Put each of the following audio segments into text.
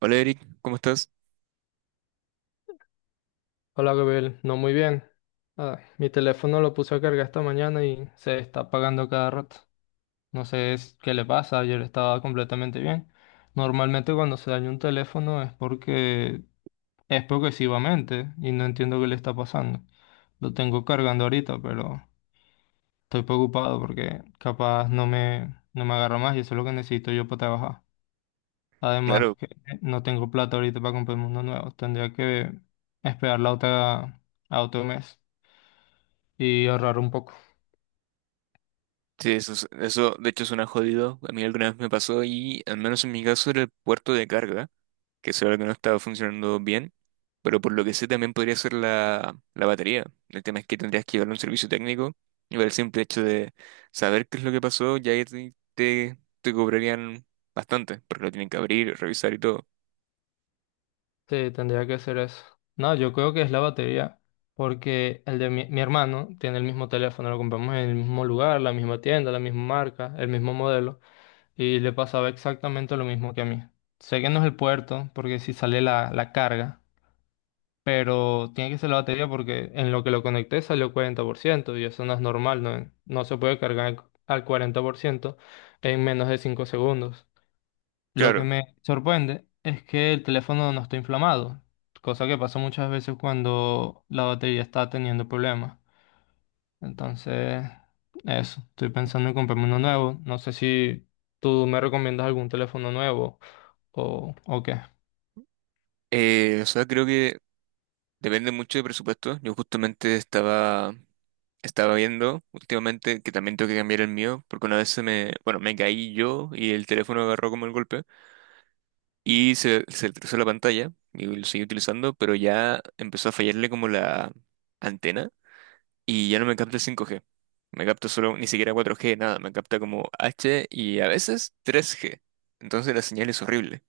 Hola Eric, ¿cómo estás? Hola Gabriel, no muy bien. Mi teléfono lo puse a cargar esta mañana y se está apagando cada rato. No sé qué le pasa, ayer estaba completamente bien. Normalmente cuando se daña un teléfono es porque es progresivamente y no entiendo qué le está pasando. Lo tengo cargando ahorita, pero estoy preocupado porque capaz no me agarra más y eso es lo que necesito yo para trabajar. Además Claro, que no tengo plata ahorita para comprarme uno nuevo, tendría que esperar la otra a otro mes y ahorrar un poco. sí, eso, eso de hecho suena jodido. A mí alguna vez me pasó y al menos en mi caso era el puerto de carga, que se ve que no estaba funcionando bien, pero por lo que sé también podría ser la batería. El tema es que tendrías que llevarlo a un servicio técnico y por el simple hecho de saber qué es lo que pasó ya ahí te cobrarían bastante, porque lo tienen que abrir, revisar y todo. Sí, tendría que ser eso. No, yo creo que es la batería, porque el de mi hermano tiene el mismo teléfono, lo compramos en el mismo lugar, la misma tienda, la misma marca, el mismo modelo, y le pasaba exactamente lo mismo que a mí. Sé que no es el puerto, porque si sale la carga, pero tiene que ser la batería porque en lo que lo conecté salió 40%, y eso no es normal, no, no se puede cargar al 40% en menos de 5 segundos. Lo que Claro, me sorprende es que el teléfono no está inflamado, cosa que pasa muchas veces cuando la batería está teniendo problemas. Entonces, eso, estoy pensando en comprarme uno nuevo. No sé si tú me recomiendas algún teléfono nuevo o qué. O sea, creo que depende mucho de presupuesto. Yo justamente estaba viendo últimamente que también tengo que cambiar el mío, porque una vez se me, bueno, me caí yo y el teléfono agarró como el golpe y se atrasó la pantalla y lo seguí utilizando, pero ya empezó a fallarle como la antena y ya no me capta el 5G. Me capta solo, ni siquiera 4G, nada, me capta como H y a veces 3G. Entonces la señal es horrible.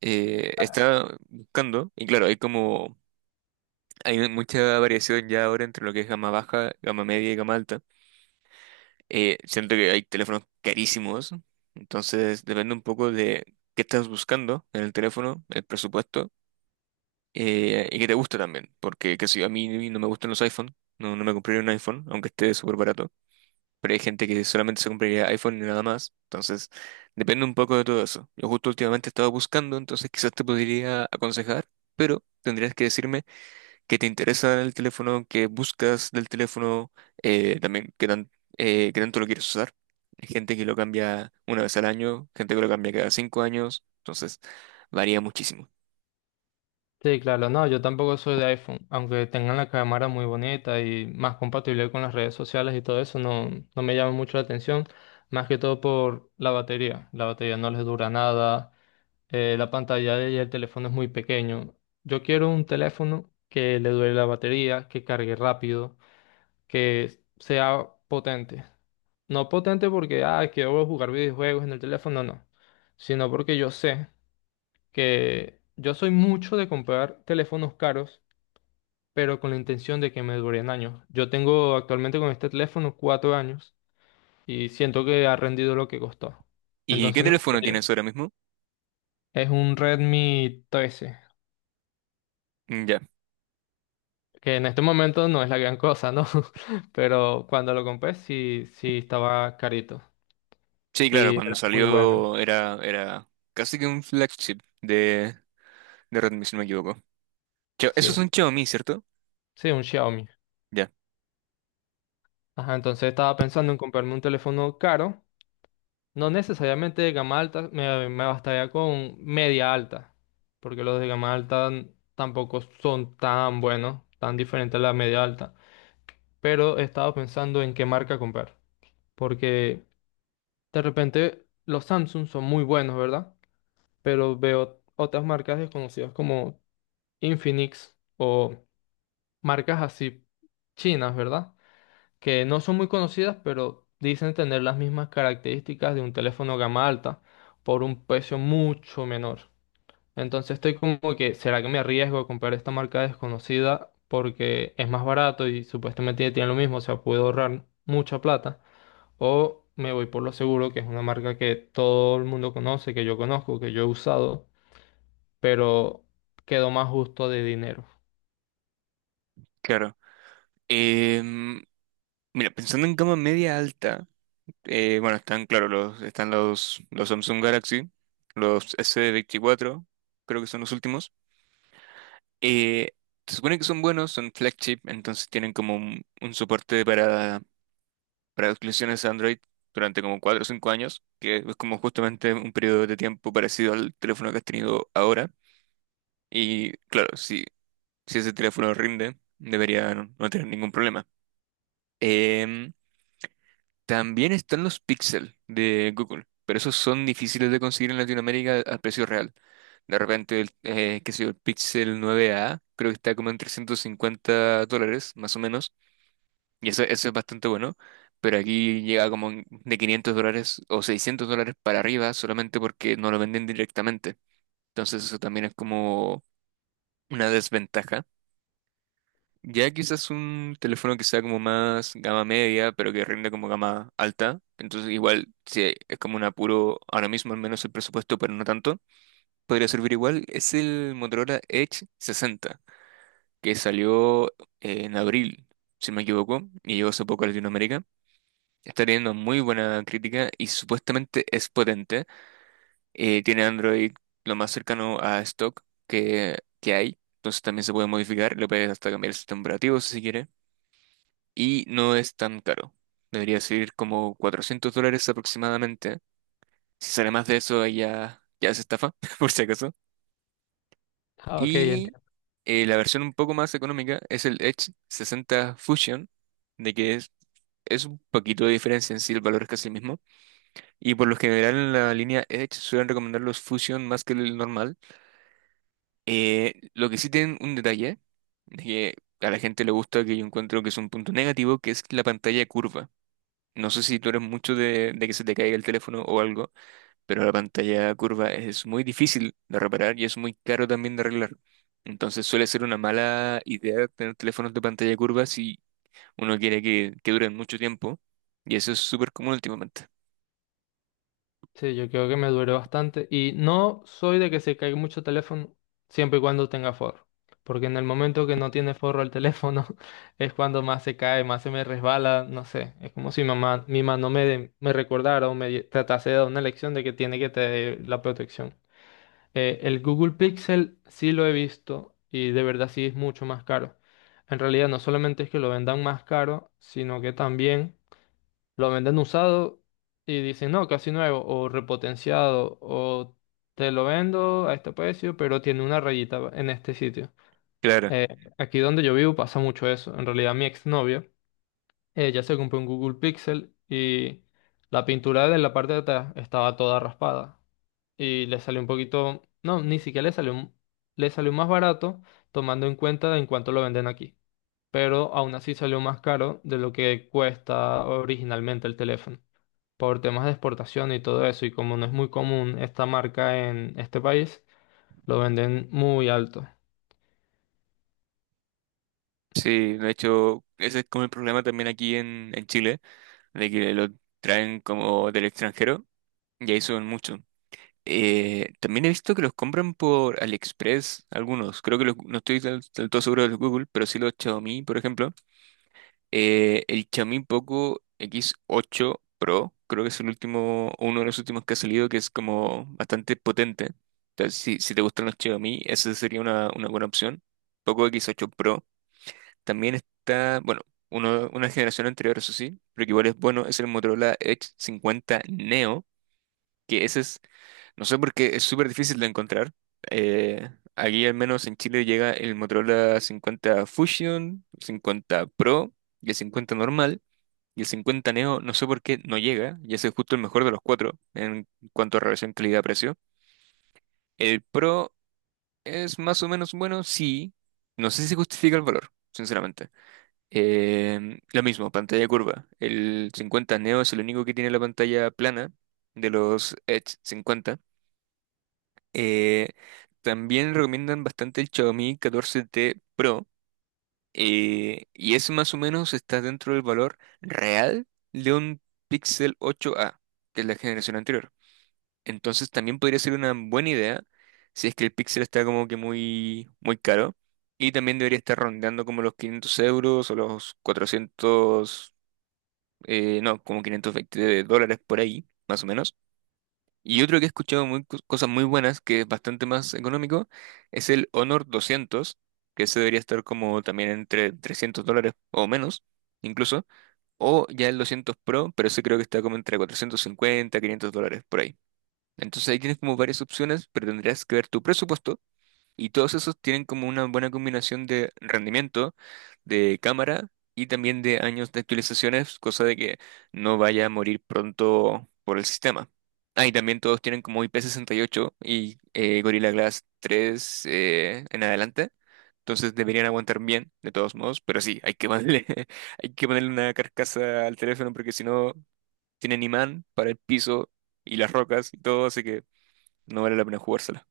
Estaba buscando y claro, Hay mucha variación ya ahora entre lo que es gama baja, gama media y gama alta. Siento que hay teléfonos carísimos, entonces depende un poco de qué estás buscando en el teléfono, el presupuesto, y qué te gusta también. Porque, qué sé yo, a mí no me gustan los iPhone, no, no me compraría un iPhone, aunque esté súper barato. Pero hay gente que solamente se compraría iPhone y nada más. Entonces, depende un poco de todo eso. Yo justo últimamente he estado buscando, entonces quizás te podría aconsejar, pero tendrías que decirme que te interesa del teléfono, que buscas del teléfono, también qué tanto lo quieres usar. Hay gente que lo cambia una vez al año, gente que lo cambia cada 5 años, entonces varía muchísimo. Sí, claro, no, yo tampoco soy de iPhone, aunque tengan la cámara muy bonita y más compatible con las redes sociales y todo eso, no, no me llama mucho la atención, más que todo por la batería. La batería no les dura nada. La y el teléfono es muy pequeño. Yo quiero un teléfono que le dure la batería, que cargue rápido, que sea potente. No potente porque, quiero jugar videojuegos en el teléfono, no. Sino porque yo sé que yo soy mucho de comprar teléfonos caros, pero con la intención de que me duren años. Yo tengo actualmente con este teléfono 4 años y siento que ha rendido lo que costó. ¿Y qué Entonces me teléfono tienes gustaría. ahora mismo? Es un Redmi 13, Mm, ya. que en este momento no es la gran cosa, ¿no? Pero cuando lo compré sí, sí estaba carito Sí, claro, y era cuando muy bueno, salió era casi que un flagship de Redmi, si no me equivoco. Eso es sí, un Xiaomi, ¿cierto? sí, un Xiaomi. Ya, Ajá, entonces estaba pensando en comprarme un teléfono caro, no necesariamente de gama alta, me bastaría con media alta, porque los de gama alta tampoco son tan buenos, tan diferentes a la media alta, pero estaba pensando en qué marca comprar, porque de repente los Samsung son muy buenos, ¿verdad? Pero veo otras marcas desconocidas como Infinix o marcas así chinas, ¿verdad? Que no son muy conocidas, pero dicen tener las mismas características de un teléfono gama alta por un precio mucho menor. Entonces estoy como que, ¿será que me arriesgo a comprar esta marca desconocida porque es más barato y supuestamente tiene lo mismo, o sea, puedo ahorrar mucha plata? ¿O me voy por lo seguro, que es una marca que todo el mundo conoce, que yo conozco, que yo he usado? Pero quedó más justo de dinero. claro. Em, Mira, pensando en gama media alta. Bueno, están, claro, están los Samsung Galaxy, los S24, creo que son los últimos. Eh, Se supone que son buenos, son flagship, entonces tienen como un soporte para exclusiones Android durante como 4 o 5 años, que es como justamente un periodo de tiempo parecido al teléfono que has tenido ahora. Y claro, si ese teléfono rinde, debería no tener ningún problema. Em, También están los Pixel de Google, pero esos son difíciles de conseguir en Latinoamérica al precio real. De repente, qué sé yo, el Pixel 9A creo que está como en $350, más o menos, y eso es bastante bueno, pero aquí llega como de $500 o $600 para arriba solamente porque no lo venden directamente. Entonces eso también es como una desventaja. Ya quizás un teléfono que sea como más gama media, pero que rinde como gama alta. Entonces igual, si es como un apuro, ahora mismo al menos el presupuesto, pero no tanto, podría servir igual. Es el Motorola Edge 60, que salió en abril, si no me equivoco, y llegó hace poco a Latinoamérica. Está teniendo muy buena crítica y supuestamente es potente. Tiene Android lo más cercano a stock que hay. Entonces también se puede modificar, le puedes hasta cambiar el sistema operativo si se quiere. Y no es tan caro. Debería ser como $400 aproximadamente. Si sale más de eso, ahí ya, ya es estafa, por si acaso. Ah, ok, Y entiendo. La versión un poco más económica es el Edge 60 Fusion, de que es un poquito de diferencia en sí, el valor es casi el mismo. Y por lo general en la línea Edge suelen recomendar los Fusion más que el normal. Lo que sí tienen un detalle, de que a la gente le gusta, que yo encuentro que es un punto negativo, que es la pantalla curva. No sé si tú eres mucho de que se te caiga el teléfono o algo, pero la pantalla curva es muy difícil de reparar y es muy caro también de arreglar. Entonces suele ser una mala idea tener teléfonos de pantalla curva si uno quiere que duren mucho tiempo. Y eso es súper común últimamente. Sí, yo creo que me duró bastante. Y no soy de que se caiga mucho teléfono siempre y cuando tenga forro. Porque en el momento que no tiene forro el teléfono, es cuando más se cae, más se me resbala, no sé. Es como si mamá, mi mano me recordara o tratase de dar una lección de que tiene que tener la protección. El Google Pixel sí lo he visto y de verdad sí es mucho más caro. En realidad no solamente es que lo vendan más caro, sino que también… Lo venden usado y dicen, no, casi nuevo, o repotenciado, o te lo vendo a este precio, pero tiene una rayita en este sitio. Claro, Eh, Aquí donde yo vivo pasa mucho eso. En realidad, mi exnovia, ella se compró un Google Pixel y la pintura de la parte de atrás estaba toda raspada. Y le salió un poquito, no, ni siquiera le salió, le salió más barato, tomando en cuenta en cuánto lo venden aquí. Pero aún así salió más caro de lo que cuesta originalmente el teléfono por temas de exportación y todo eso, y como no es muy común esta marca en este país, lo venden muy alto. sí, de hecho, ese es como el problema también aquí en Chile, de que lo traen como del extranjero y ahí suben mucho. También he visto que los compran por AliExpress, algunos. Creo que no estoy del todo seguro de los Google, pero sí los Xiaomi, por ejemplo. El Xiaomi Poco X8 Pro, creo que es el último, uno de los últimos que ha salido, que es como bastante potente. Entonces, si te gustan los Xiaomi, esa sería una buena opción. Poco X8 Pro. También está, bueno, una generación anterior, eso sí, pero que igual es bueno, es el Motorola Edge 50 Neo, que ese es no sé por qué es súper difícil de encontrar. Eh, Aquí al menos en Chile llega el Motorola 50 Fusion, 50 Pro y el 50 normal. Y el 50 Neo no sé por qué no llega. Y ese es justo el mejor de los cuatro en cuanto a relación calidad-precio. El Pro es más o menos bueno, sí. No sé si justifica el valor, sinceramente. Lo mismo, pantalla curva. El 50 Neo es el único que tiene la pantalla plana de los Edge 50. Eh, También recomiendan bastante el Xiaomi 14T Pro, y ese más o menos está dentro del valor real de un Pixel 8a, que es la generación anterior. Entonces también podría ser una buena idea si es que el Pixel está como que muy, muy caro y también debería estar rondando como los 500 € o los 400, no, como $520 por ahí, más o menos. Y otro que he escuchado muy, cosas muy buenas, que es bastante más económico, es el Honor 200, que ese debería estar como también entre $300 o menos, incluso. O ya el 200 Pro, pero ese creo que está como entre 450, $500 por ahí. Entonces ahí tienes como varias opciones, pero tendrías que ver tu presupuesto y todos esos tienen como una buena combinación de rendimiento, de cámara y también de años de actualizaciones, cosa de que no vaya a morir pronto por el sistema. Ah, y también todos tienen como IP68 y ocho y Gorilla Glass 3, en adelante. Entonces deberían aguantar bien, de todos modos, pero sí, hay que ponerle, hay que ponerle una carcasa al teléfono porque si no tienen imán para el piso y las rocas y todo, así que no vale la pena jugársela.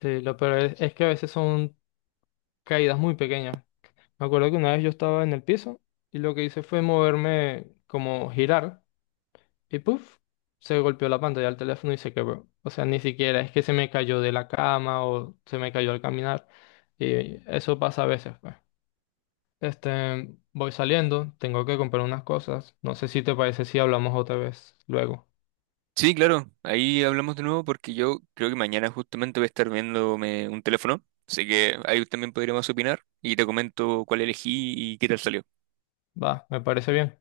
Sí, lo peor es que a veces son caídas muy pequeñas. Me acuerdo que una vez yo estaba en el piso y lo que hice fue moverme, como girar, y puff, se golpeó la pantalla del teléfono y se quebró. O sea, ni siquiera es que se me cayó de la cama o se me cayó al caminar. Y eso pasa a veces, pues. Este, voy saliendo, tengo que comprar unas cosas. No sé si te parece si hablamos otra vez luego. Sí, claro, ahí hablamos de nuevo porque yo creo que mañana justamente voy a estar viéndome un teléfono, así que ahí también podríamos opinar y te comento cuál elegí y qué tal salió. Va, me parece bien.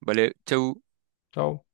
Vale, chau. Chao.